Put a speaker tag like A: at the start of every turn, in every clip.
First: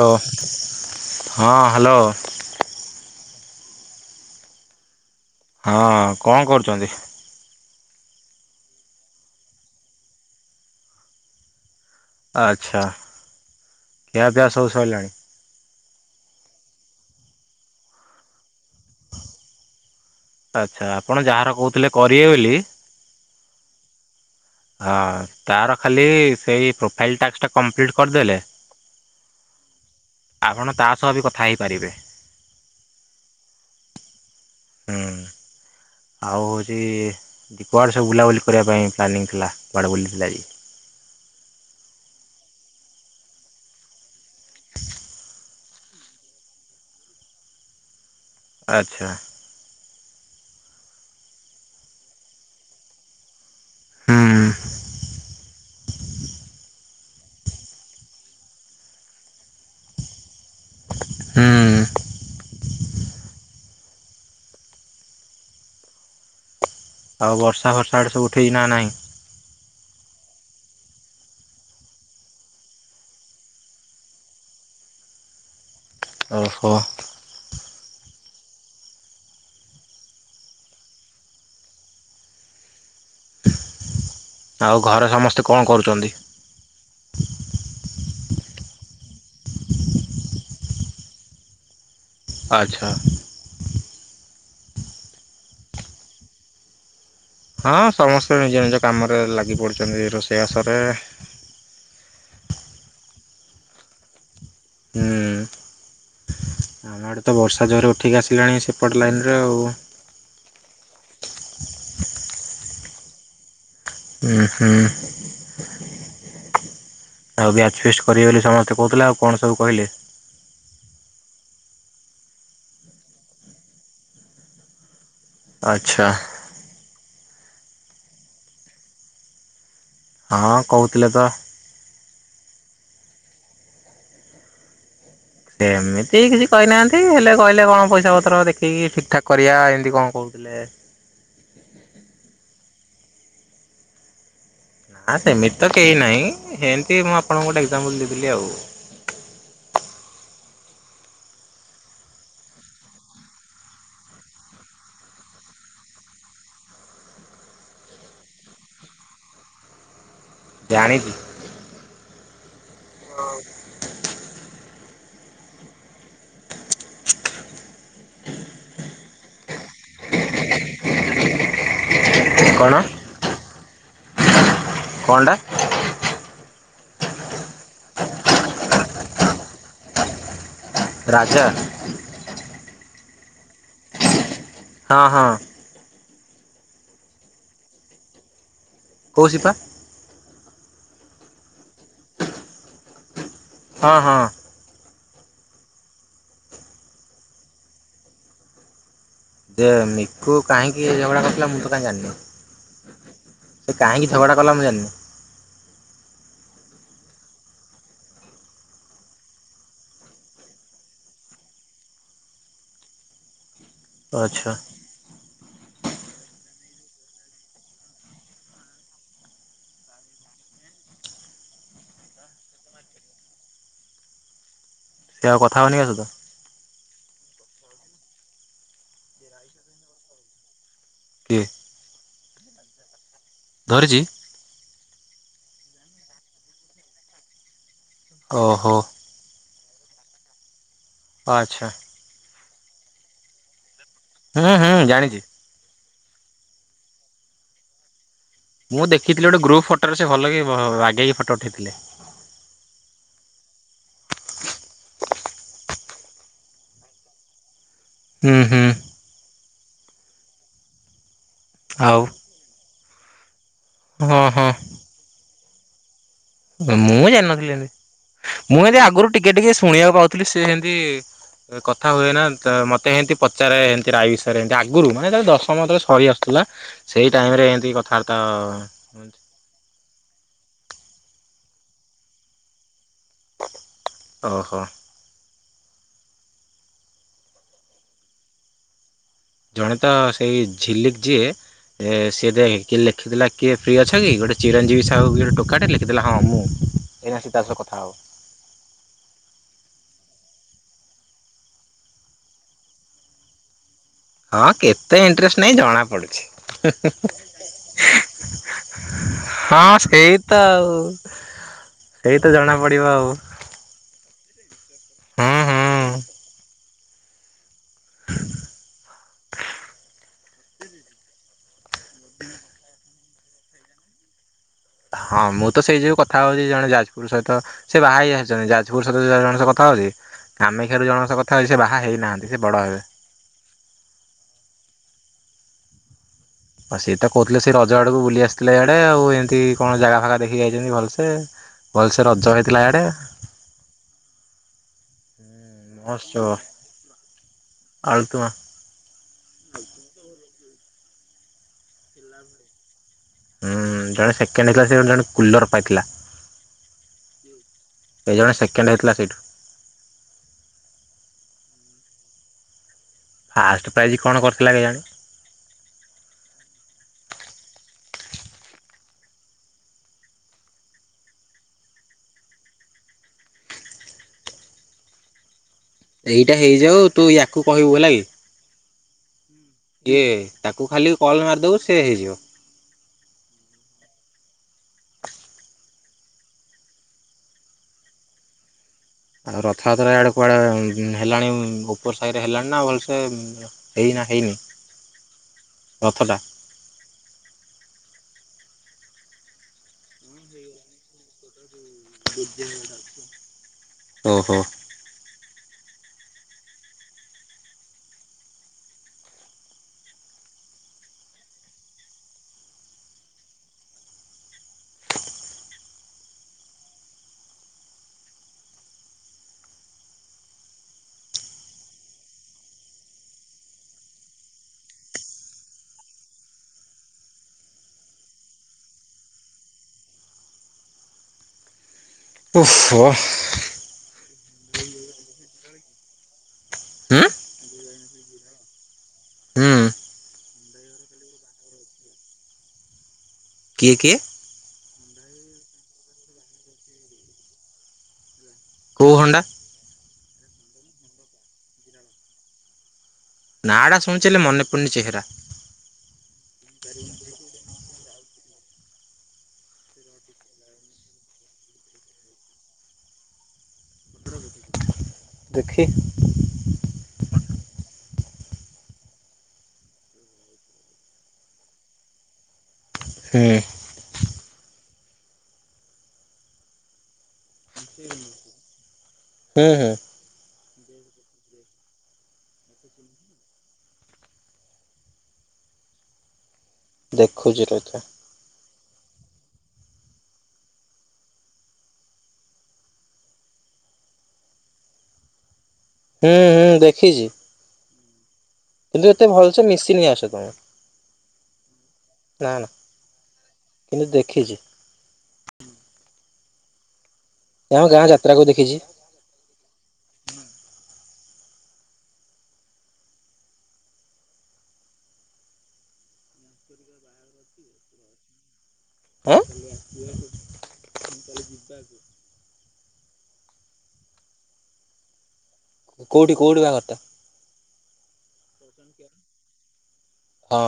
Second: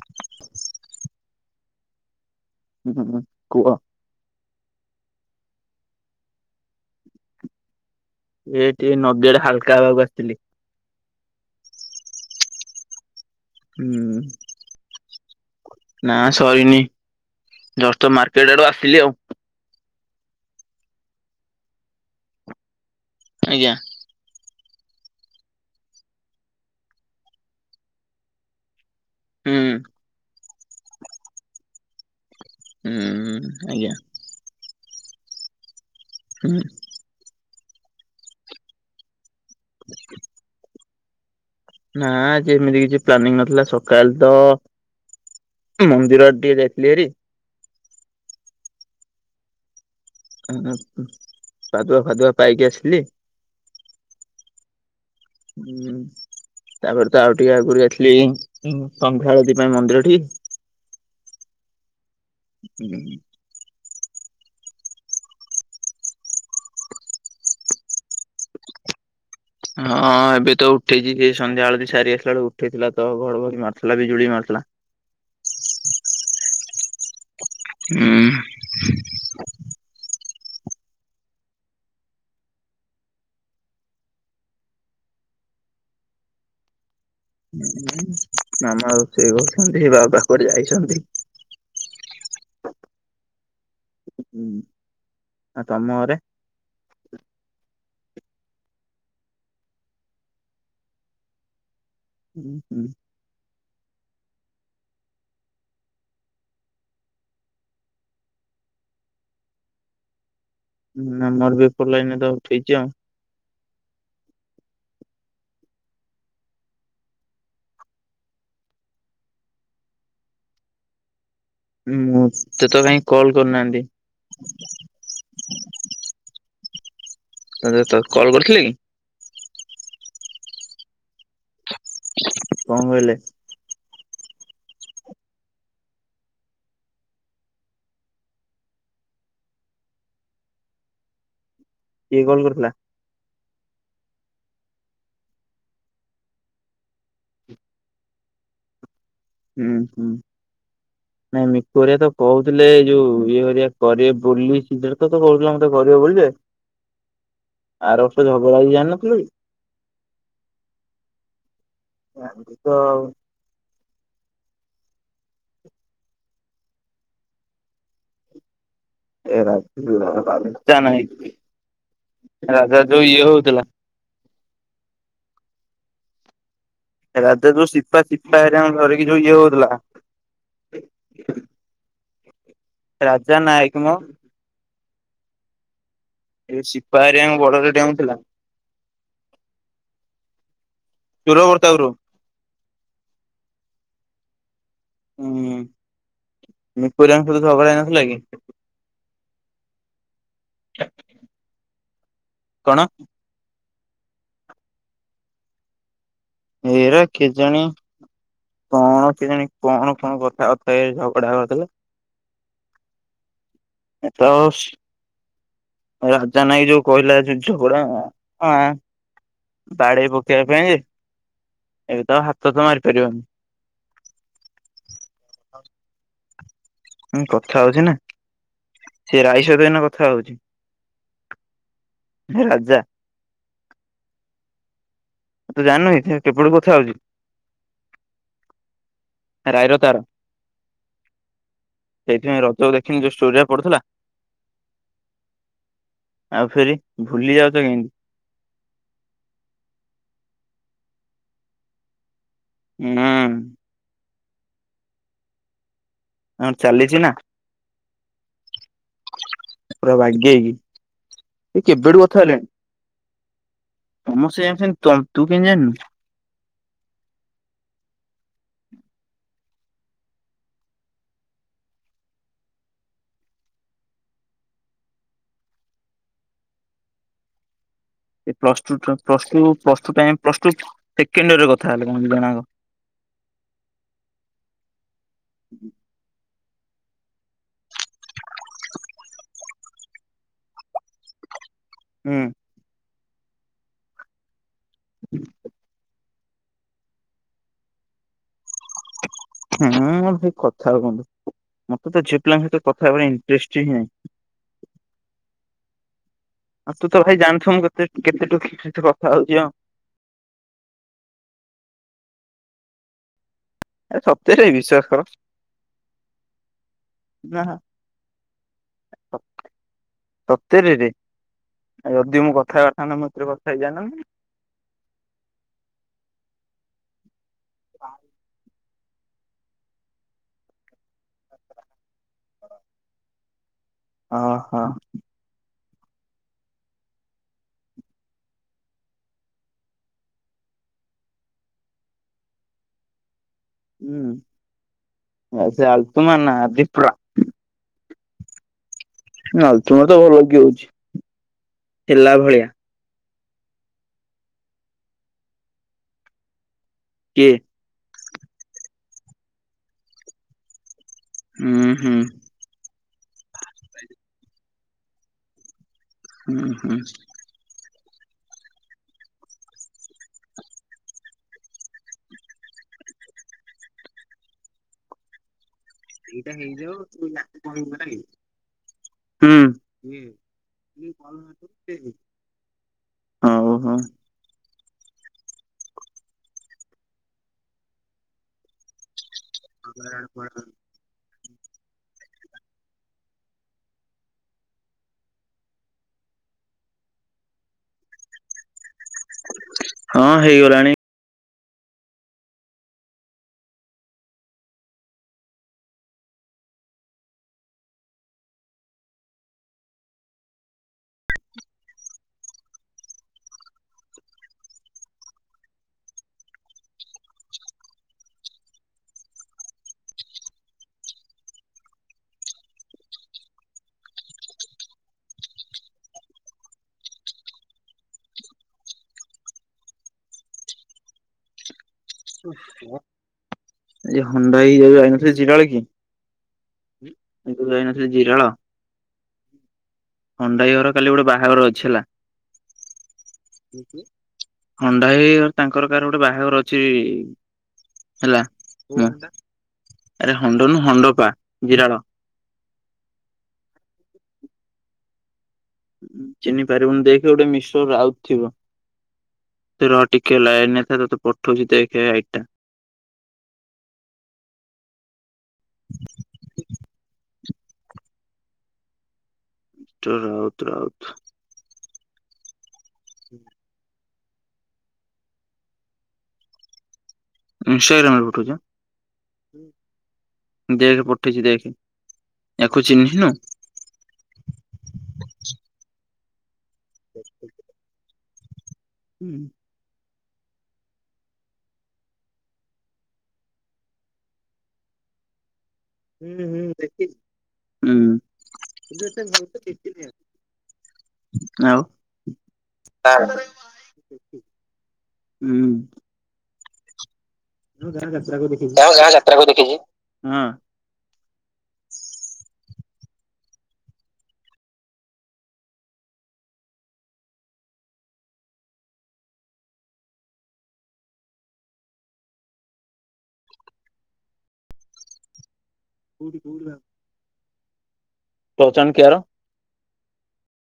A: Hello, ହଁ hello.
B: ହୁଁ, ଉଁ କୁଅ।
A: ହଁ, କଣ କରୁଛନ୍ତି?
B: ଏଇଠି ଏଇ, ନଦୀଆଡେ ହାଲକା ହବାକୁ ଆସିଥିଲି।
A: ଆଚ୍ଛା।
B: ହୁଁ
A: ଖିଆପିଆ ସବୁ ସଇଲାଣି।
B: ନା ସରିନି, ଜଷ୍ଟ ତ ମାର୍କେଟ ଆଡୁ ଆସିଲି ଆଉ।
A: ଆଚ୍ଛା, ଆପଣ ଯାହାର କହୁଥିଲେ କରିବେ ଓଲି
B: ଆଜ୍ଞା।
A: ହଁ, ତାର ଖାଲି ସେଇ ପ୍ରୋଫାଇଲ୍ ଟାକ୍ସଟା କମ୍ପ୍ଲିଟ୍ କରିଦେଲେ
B: ହୁଁ।
A: ଆପଣ, ତା ସହ ବି କଥା ହେଇପାରିବେ।
B: ହୁଁଉଉ ଆଜ୍ଞା।
A: ହୁଁ। ଆଉ
B: ହୁଁ
A: ହଉଛି [unintelligible] ସବୁ ବୁଲାବୁଲି କରିବା ପାଇଁ ପ୍ଲାନିଙ୍ଗ୍। ଥିଲା। କୁଆଡେ ବୁଲିଥିଲେ ଆଜି?
B: ନାଆ ଆଜି ଏମିତି କିଛି ପ୍ଲାନିଙ୍ଗ୍ ନଥିଲା, ସକାଳ ତ ମନ୍ଦିର ଆଡେ ଟିକେ ଯାଇଥିଲି ହେରି।
A: ଆଚ୍ଛା।
B: ହୁଁହୁଁ ହୁଁ ପାଦୁଆଫାଦୁଆ ପାଇକି ଆସିଲି।
A: ହୁଁ
B: ହୁଁଉଉ ତାପରେ ତ ଆଉ ଟିକେ ଆଗରୁ ଯାଇଥିଲି ସନ୍ଧ୍ୟା ଆଳତୀ ପାଇଁ ମନ୍ଦିରଠି।
A: ହୁଁ
B: ହଁ
A: ଆଉ ବର୍ଷାଫର୍ଷା ଆଡ଼େ ସବୁ ଉଠେଇ ନା ନାହିଁ?
B: ହଁଅଅ ଏବେ ତ ଉଠେଇଛି ସେ ସନ୍ଧ୍ୟା ବେଳୁ ସାରି ଆସିଲା ବେଳକୁ ଉଠେଇଥିଲା ତ ଘଡଘଡି ମାରୁଥିଲା ବିଜୁଳି ମାରୁଥିଲା।
A: ଓହୋଃ।
B: ହୁଁ ଉଁ
A: ଆଉ ଘରେ ସମସ୍ତେ କଣ କରୁଛନ୍ତି?
B: ହୁଁ, ମାମା ରୋଷଇ କରୁଛନ୍ତି, ବାବା କୁଆଡେ ଯାଇଛନ୍ତି।
A: ଆଚ୍ଛା।
B: ହୁଁ ଆଉ ତମ ଘରେ?
A: ହଁ ସମସ୍ତେ ନିଜ ନିଜ କାମରେ ଲାଗି ପଡ଼ିଛନ୍ତି ରୋଷେଇବାସରେ।
B: ହୁଁ ହୁଁ।
A: ହୁଁ ଆମ ଆଗରେ ତ ବର୍ଷା ଜୋରେ ଉଠେଇକି ଆସିଲାଣି ସେପଟ ଲାଇନରେ ଆଉ
B: ହୁଁ ଆମର ବି ଏପଟ ଲାଇନ ତ ଉଠେଇଛି ଆଉ।
A: ଉଁ ହୁଁ। ଆଉ ବ୍ୟାଚ୍ ଫିଷ୍ଟ୍ କରିବେ ବୋଲି ସମସ୍ତେ କହୁଥିଲେ ଆଉ କଣ ସବୁ କହିଲେ?
B: ମୋତେ ତ କାଇଁ କଲ କରିନାହାନ୍ତି।
A: ଆଚ୍ଛା।
B: ତତେ ତ କଲ୍ କରିଥିଲେ କି?
A: ହଁଅଅ କହୁଥିଲେ ତ।
B: କଣ କହିଲେ?
A: ସେମିତି କିଛି କହିନାହାନ୍ତି ହେଲେ କହିଲେ କଣ ପଇସାପତ୍ର ଦେଖିକି ଠିକଠାକ୍ କରିବା ଏମତି କଣ କହୁଥିଲେ
B: କିଏ କଲ୍ କରିଥିଲା?
A: ହାଁ ସେମିତି ତ କେହି ନାହିଁ, ହେମିତି ମୁଁ ଆପଣଙ୍କୁ ଗୋଟେ ଏକ୍ଜାମ୍ପଲ୍ ଦେଇଥିଲି ଆଉ।
B: ହୁଁ ହୁଁ, ନାଇଁ ମିକୁ ହରିଆ ତ କହୁଥିଲେ ଏଇ ଯୋଉ ଏ ହେରିକା କରିବେ ବୋଲି [inaudible] କହୁଥିଲା ମତେ କରିବ ବୋଲି ଯେ, ଆରବର୍ଷ ଝଗଡା ହେଇଚି ଜାଣିିନଥିଲୁକି?
A: ଜାଣିିଚି।
B: [inaudible]
A: ହଁ।
B: ଏରା [inaudible] ରାଜା ନାହିଁ,
A: କଣ
B: ରାଜା ଯୋଉ ଇଏ ହଉଥିଲା।
A: କଣଟା?
B: ହେ ସେ ଯୋଉ ସିପା ଶିପା ହରିକାଙ୍କୁ ଧରିକି ଯ ଯଉ ଇଏ ହଉଥିଲା।
A: ରାଜା
B: ରଜା ନାୟକ ମ
A: ହଁ ହଁ।
B: ଏ ସିପା ହେରିକଙ୍କ ବଡରେ ଦେଉଁ ଥିଲା।
A: କଉ ସିପା?
B: ଶୁରପ୍ରତାପପୁରୁ
A: ହଁ ହଁ।
B: ହୁଁ ମ ପୁରଙ୍କୁ ସୁଧା ସବରାଇ ନସଥିଲା କି?
A: ଯେ କୁ କାହିଁକି ଝଗଡ଼ା କରିୁଥିଲା ମୁଁ ତ ରଜାନି
B: କଣ?
A: ସେ କାହିଁକି ଝଗଡା କଲା ମୁଁ ଜାଣିନି
B: ଏଇରା କେଜଣି କଣ କେଜ କଣ କଣ କଥାବାର୍ତ୍ତା ଏଇ ଝଗଡା କରିଥିଲା। ଏ ତ
A: ଆଚ୍ଛା
B: ରାଜା ନାଇଁ ଯୋଉ କହିଲା ଯୁଝପଡା ହଁ ବାଡି ପକେଇବା ପାଇଁ ଯେ ଏବେ ତ ଆଉ ହାତ ତ ମାରିପାରିବନି।
A: ସେ ଆଉ କଥା ହଉନି କି ଆ ସହିତ
B: ହଁ କଥା ହଉଛି ନା ସେ ରାଇଶ ସହିତ ଏଇନା କଥା ହଉଛି।
A: କିଏ?
B: ରାଜା
A: ଧରିଚି
B: ତୁ ଜାଣୁିନୁ କି ସେ କେବେଠୁ କଥା ହଉଛି।
A: ଓହୋ।
B: ରାଇର ତାର
A: ଆଛା।
B: ଯୋଉ ଦେଖିନୁ ଯୋଉ ଷ୍ଟୋରି ଉରା ପଡୁଥିଲା।
A: ହୁଁ ହୁଁ ଜାଣିଛି।
B: ଆଉ ଫେରି ଭୁଲି ଯାଉଛ କେନ୍ତି
A: ମୁଁ ଦେଖିଥିଲି ଗୋଟେ ଗ୍ରୁପ ଫଟୋରେ ସେ ଭଲ କି ରାଗେଇକି ଫଟୋ ଉଠେଇଥିଲେ।
B: ହୁଁ। ହଁ ଚାଲିଛି ନା
A: ହୁଁ ହୁଁ।
B: ପୁରା ବାଗେଇ କି ଏ
A: ଆଉ
B: କେବେଠୁ କଥା ହେଲେଣି।
A: ହଁ
B: ତମ
A: ହଁ
B: ସେମନ୍ତି ତ ତୁ କେନ୍ତି ଜାଣିଲୁ?
A: ମୁଁ ଜାନଥିଲି ଏମତି ମୁଁ ଏମତି ଆଗରୁ ଟିକେ ଟିକେ ଶୁଣିବାକୁ ପାଉଥିଲି ସେ ଏମିତି କଥା ହୁଏ ନା ମତେ ଏମତି ପଚାରେମତି ରାଇ ବିଷୟରେମତି ଆଗରୁ ମାନେ ଦଶମ ଥ ସରି ଆସୁଥିଲା ସେଇ ଟାଇମ ରେ ଏମତି କ
B: ଏଇ ପ୍ଲସ ଟୁ ଟ୍ plus two time plus two ସେକେଣ୍ଡିରରେ କଥା ତାହେଲେ [unintelligible] ଜଣା କ
A: ଓହୋ।
B: ହୁଁ
A: ଜଣେ ତ ସେଇ ଝିଲିକ ଯିଏ ଏ ସିଏ
B: ହୁଁ
A: ଦେଇ [unintelligible] ଖିଥିଲା କିଏ ଫ୍ରି ଅଛ କି ଗୋଟେ ଚିରଞ୍ଜବୀ ସାହୁ କିଏ ଗୋଟେ ଟୋକା ଟେ ଲେଖିଥିଲା ହଁ ମୁଁ ଏଇନା ସୀତା ସହ କଥା ହବ
B: ହୁଁ ସେ କଥା କୁହନ୍ତୁ ମତେ ତ ଝିଅ ପିଲାଙ୍କ ସହିତ କଥା ହେବର୍ ଇଣ୍ଟଟେଷ୍ଟ ହିଁ ନାହିଁ।
A: ହଁ କେତେ ଇଣ୍ଟରେଷ୍ଟ ନହିଁ ଜଣା ପଡୁଛି।
B: ଆଉ ତୁ ତ ଭାଇ ଜାଣିଥୁବୁ ମୁଁ କେତେ କେତେ ଟୋକିଙ୍କ ସହିତ କଥା ହଉଛି ହଁ।
A: ସେଇ ତ ଆଉ ସେଇ ତ ଜଣା ପଡିବ ଆଉ।
B: ସତରେ ବିଶ୍ୱାସ କର
A: ହୁଁ ହୁଁ
B: [inaudible] [inaudible] ସତରୀରେ ଯଦି ମୁଁ କଥା କଥା ନା ମତରେ କଥା ହେଇ ଜାଣନ
A: ହଁ ମୁଁ ତ ସେଇ ଯୋଗୁ କଥା ହଉଛି ଜଣେ ଯାଜପୁର ସ ତ ସେ ବାହା ହୋଇଯାଇଛନ୍ତି ଯା ଯାଜପୁର [unintelligible] ଜଣଙ୍କ ସହ କଥା ହଉଛି କାମାକ୍ଷା ରୁ ଜଣଙ୍କ ସହ କଥା ହଉଛି ସିଏ ବାହା ହେଇନାହାନ୍ତି ସିଏ ବଡ ହେବେ।
B: ଅ ହ।
A: ଆଉ ସିଏ ତ କହୁଥିଲେ ସେ ରଜ ଆଡକୁ ବୁଲି ଆସିଥିଲେ ଇଆଡେ ଆଉ ଏମିତି କଣ ଜାଗା ଫାଗା ଦେଖିକି ଯାଇଛନ୍ତି ଭଲସେ ଭଲସେ ରଜ ହେଇଥିଲା ଇଆଡେ।
B: ହୁଁ ସେ [unintelligible]
A: ଆଉ ତୁମ
B: ଆଉ ତୁମେ ତ ଭଲ କି ହେଲା ଭଳିଆ।
A: ହୁଁ ଜଣେ ସେକେଣ୍ଡ ହେଇଥିଲା ସେ ଗୋଟେ ଜଣେ କୁଲର ପାଇଥିଲା।
B: କିଏ?
A: ଏ ଜଣେ ସେକେଣ୍ଡ ହେଇଥିଲା ସେଇଠୁ।
B: ହୁଁ ହୁଁ।
A: ଫାଷ୍ଟ ପ୍ରାଇଜ କଣ କରିଥିଲା କେଜାଣି?
B: ହୁଁ ହୁଁ।
A: ଏଇଟା ହେଇଯାଉ ତୁ ୟାକୁ କହିବୁ ହେଲା କି। ଇଏ ତାକୁ ଖାଲି କଲ୍ ମାରିଦବୁ ସେ ହେଇଯିବ।
B: ହଉ ହଉ।
A: ଆଡେ ରଥଯାତ୍ରା ଆଡେ କୁଆଡେ ହେଲାଣି ଉପ [unintelligible] ରେ ହେଲାଣି ନା ଭଲସେ ହେଇନା ହେଇନି ରଥ ଟା।
B: ହଁ ହେଇଗଲାଣି।
A: ଓହୋ। ଓହୋ
B: ଏ ହଣ୍ଡା ହେଇ ଯୋଉ ଯାଇନଥିଲି ଜିରାଳ କି
A: ହୁଁ
B: ବିଲକୁଲ୍ ଯାଇନ ଜିରାଳ
A: ହୁଁ
B: ହଣ୍ଡାଇ ଘର କାଲି ଗୋଟେ ବାହାଘର ଅଛି ହେଲା।
A: କିଏ କିଏ?
B: ହଣ୍ଡା ହେଇ ତାଙ୍କର କାହାର ଗୋଟେ ବାହାଘର ଅଛି ହେଲା ହଁ
A: କୋଉ ହଣ୍ଡା?
B: ଆରେ ହଣ୍ଡନୁ ହଣ୍ଡ ପା ଜିରାଳ
A: ନାଁ ଟା ଶୁଣିୁଚେ ମନେ ପୁଡ଼ନି ଚେହେରା
B: ଚିହ୍ନି ପାରିବୁନ ଦେଖ ଗୋଟେ ମିଷ୍ଟର ରାଉ ଥିବ ତୁ ରହ ଟିକେ ଲାଇନ୍ ରେ ରହ ତୋତେ ପଠଉଛି ଦେଖ ଆଇଡି ଟା।
A: ଦେଖି?
B: ଟର ରାଉତ ରାଉତ
A: ହଁ।
B: ଇନଷ୍ଟାଗ୍ରାମ୍ ରେ ପଠୋଉଚି ହେଲା।
A: ହୁଁ ହୁଁ।
B: ଦେଖେ ପଠେଇଛି ଦେଖେ ଆକୁ ଚିଂହିନୁ?
A: ଦେଖୁଚି ରହିଥା।
B: ହୁଁ। ହୁଁ ହୁଁ ଦେଖିଚି ହୁଁ।
A: କିନ୍ତୁ ଏତେ ଭଲସେ ମିଶିନି ଆ ସହ ତମେ ନା ନା କିନ୍ତୁ ଦେଖିଛି
B: [unintelligible] ମୁଁ ଗାଁ ଯାତ୍ରା କୁ ଦେଖିଛି ଯଁ ଗାଁ ଯାତ୍ରାକୁ ଦେଖିଛି ହୁଁ।
A: ହଁ। କୋଉଠି କୋଉଠି ବାହାଘରଟା?
B: ପହଚାନ କେ୍ୟାର
A: ହଁ।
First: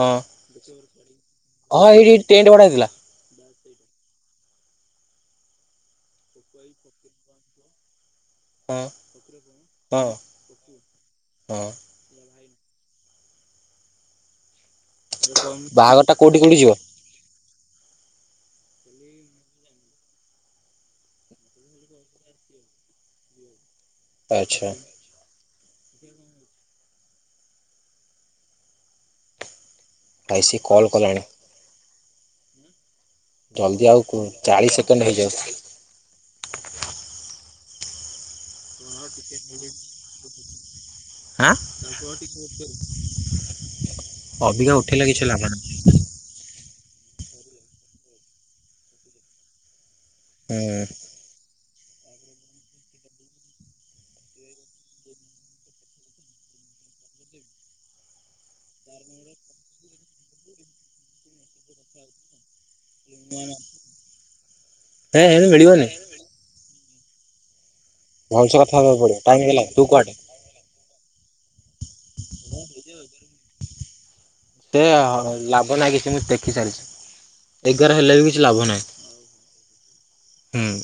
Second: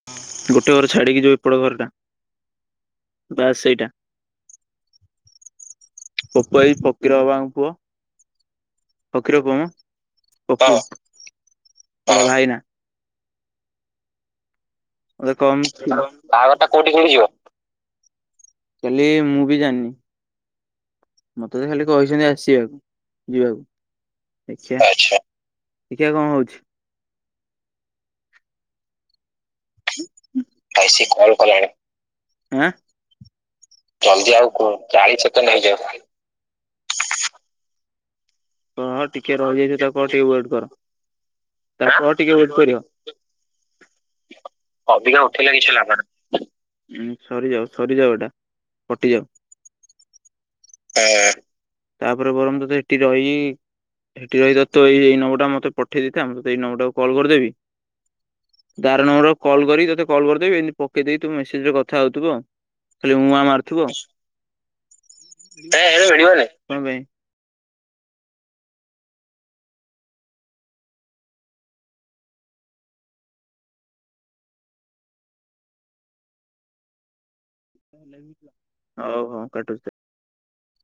A: ହଁ
B: ଗୋଟେ ଘର ଛାଡିକି ଯିବ ଏପଡ ଘର
A: ହଁ
B: ଟା
A: ଏଇଠି ଏଇଠି ଟେଣ୍ଟ ଭଡା ହେଇଥିଲା
B: ବାସ୍ ସେଇଟା। ପପୁ ଭାଇ ଫକୀର ବାବାଙ୍କ ପୁଅ।
A: ହଁ
B: ଫକୀର ପୁଅ ମ
A: ହଁ
B: ପପୁ
A: ହଁ
B: ତା ଭାଇନା। କମ୍
A: ଟା କୋଉଠି
B: ବାହାଘର ଟା
A: ଯିବ
B: କୋଉଠି ନେଇକିଯିବ? କାଲି ମୁଁ ବି ଜାଣିନି ମତେ ତ ଖାଲି କହିଛନ୍ତି ଆସିବାକୁ
A: ଆଚ୍ଛା
B: ଯିବାକୁ ଆ ଆଛା ଦେଖିଆ କଣ ହଉଛି
A: ଭାଇ ସିଏ କଲ୍ କଲାଣି।
B: ହୁଁ।
A: ଜଲ୍ଦି
B: ଜଲଦି ଆଉ କ
A: ଚାଳିଶ ସେକେଣ୍ଡ ହେଇଯାଉ
B: ଚାଳିଶତ ନେଇଇଯାଉ ତାକୁ ଆଉ ଟିକେ ୱେଟ୍ କର
A: [inaudible] ଆଁ
B: ତାକୁ ଆଉ ଟିକେ ୱେଟ୍ କରିବ।
A: ଆବିକା ଉଠେଇଲେ କିଛି ଲାଭ ନାହିଁ।
B: ଉଁ ସରିଯାଉ ସରିଯାଉ ଏଇଟା କଟିଯାଉ।
A: ହୁଁ।
B: ତାପରେ ବରଂ ତ ସେଠି ରହି ସେଠି ରହିଥା ତ ଏଇ ଏଇ ନମ୍ବର ଟା ମତେ ପଠେଇ ଦେଇଥା ମୁଁ ଏଇ ନମ୍ବର ଟାକୁ କଲ୍ କରିଦେବି ଦାର ନମ୍ବର କଲ୍ କରି ତତେ କଲ କରିଦବି ଏମତି ପକେଇଦବି ତୁ ମେସେଜରେ କଥା ହଉଥିବଉ। ଖା ମା ମାରୁଥିବୁ ଆଉ।
A: ହେ ହେନ୍ତି ମିଳିବନି
B: କଣ ପାଇଁ?
A: ଭଲସ କଥା ହବାକୁ ପଡିବ ଟାଇ ତୁ କୁଆେ ସେ ଲାଭ ନାଇଁ କିଛି ମୁ ଦେଖି ସାରିଛି। ଏଗାର ହେଲେ ବି କିଛି ଲାଭ ନାହିଁ
B: ହଉ ହଉ କଟୁ
A: ହୁଁ।